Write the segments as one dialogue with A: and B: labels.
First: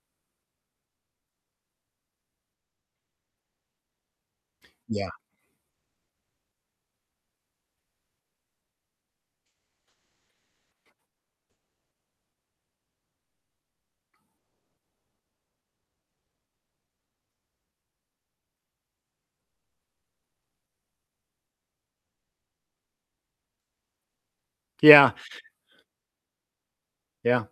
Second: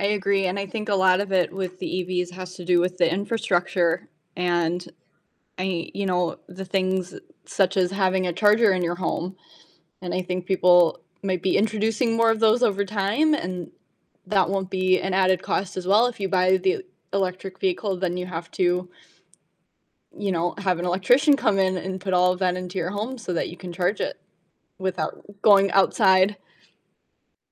A: I agree, and I think a lot of it with the EVs has to do with the infrastructure, and
B: Yeah.
A: I you know, the things such as having a charger in your home. And I think people might be introducing more of those over time, and that won't be an added cost as well, if you buy the electric vehicle, then you have to, you know, have an electrician come in and put all of that into your home so that you can charge it
B: Yeah.
A: without going outside.
B: Yeah.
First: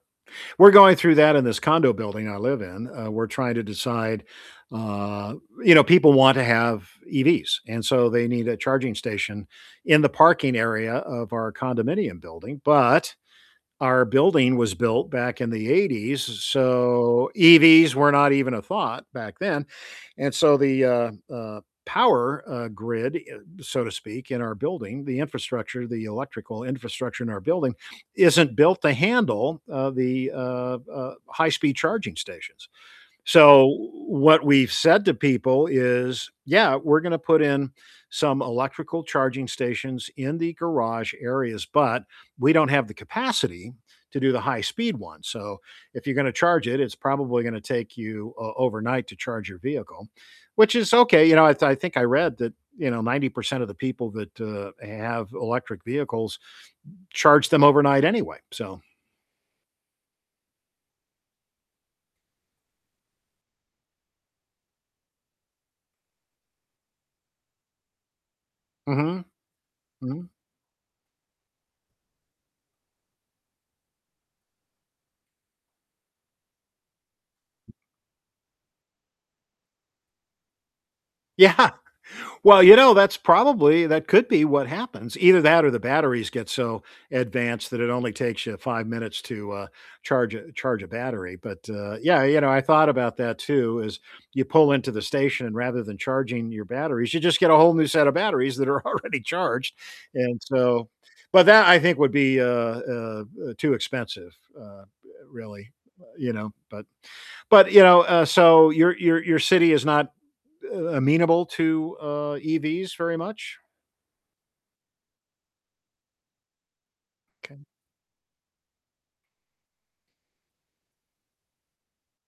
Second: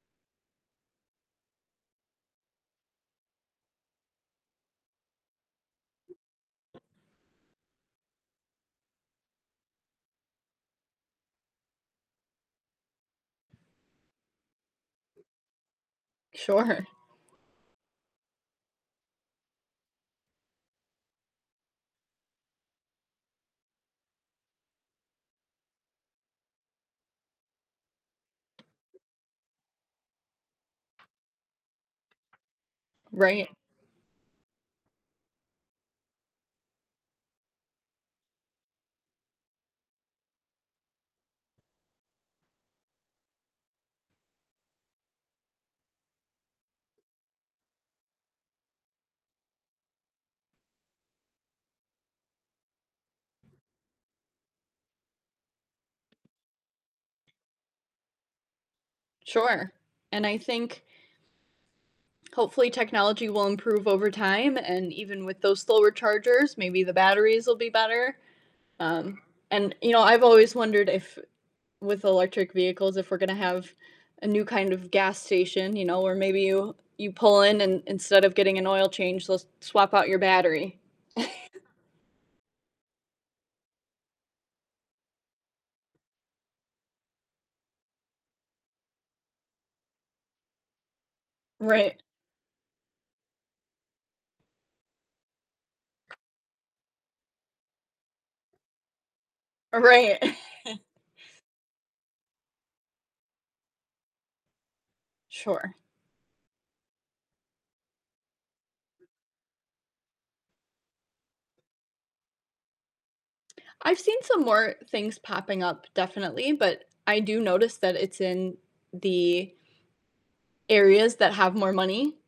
B: We're going through that in this condo building I live in, uh, we're trying to decide, uh you know, people want to have EVs, and so they need a charging station in the parking area of our condominium building, but our building was built back in the '80s,
A: Sure.
B: so EVs were not even a thought back then. And so the, uh uh, power, uh, grid, eh, so to speak, in our building, the infrastructure, the electrical infrastructure in our building, isn't built to handle, uh, the, uh uh, high-speed charging stations.
A: Right.
B: So what we've said to people is, "Yeah, we're gonna put in some electrical charging stations in the garage areas, but we don't have the capacity to do the high-speed one, so if you're gonna charge it, it's probably gonna take you, uh, overnight to charge your vehicle." Which is okay, you know, I th I think I read that, you know, 90% of the people that, uh, have electric vehicles charge them overnight anyway, so
A: Sure, and I think hopefully technology will improve over time, and even with those slower chargers, maybe the batteries will be better, um,
B: Mhm.
A: and you know, I've
B: Mm.
A: always wondered if with electric vehicles if we're gonna have a new kind of gas station, you know, where maybe you you pull in and instead of getting an oil change, they'll swap out your battery.
B: Yeah. Well, you know, that's probably that could be what happens. Either that or the batteries get so advanced that it only takes you 5 minutes to, uh, charge a charge a battery, but, uh,
A: Right.
B: yeah, you know, I thought about that too, is you pull into the station and rather than charging your batteries, you just get a whole new set of batteries that are already charged.
A: Right.
B: And so but that, I think, would be, uh uh uh, too expensive, uh, really,
A: Sure.
B: uh, you know, but but, you know uh, so your your your city is not, uh, amenable to, uh, EVs very much?
A: I've seen some more things popping up definitely, but I do notice that it's in the areas that have more money.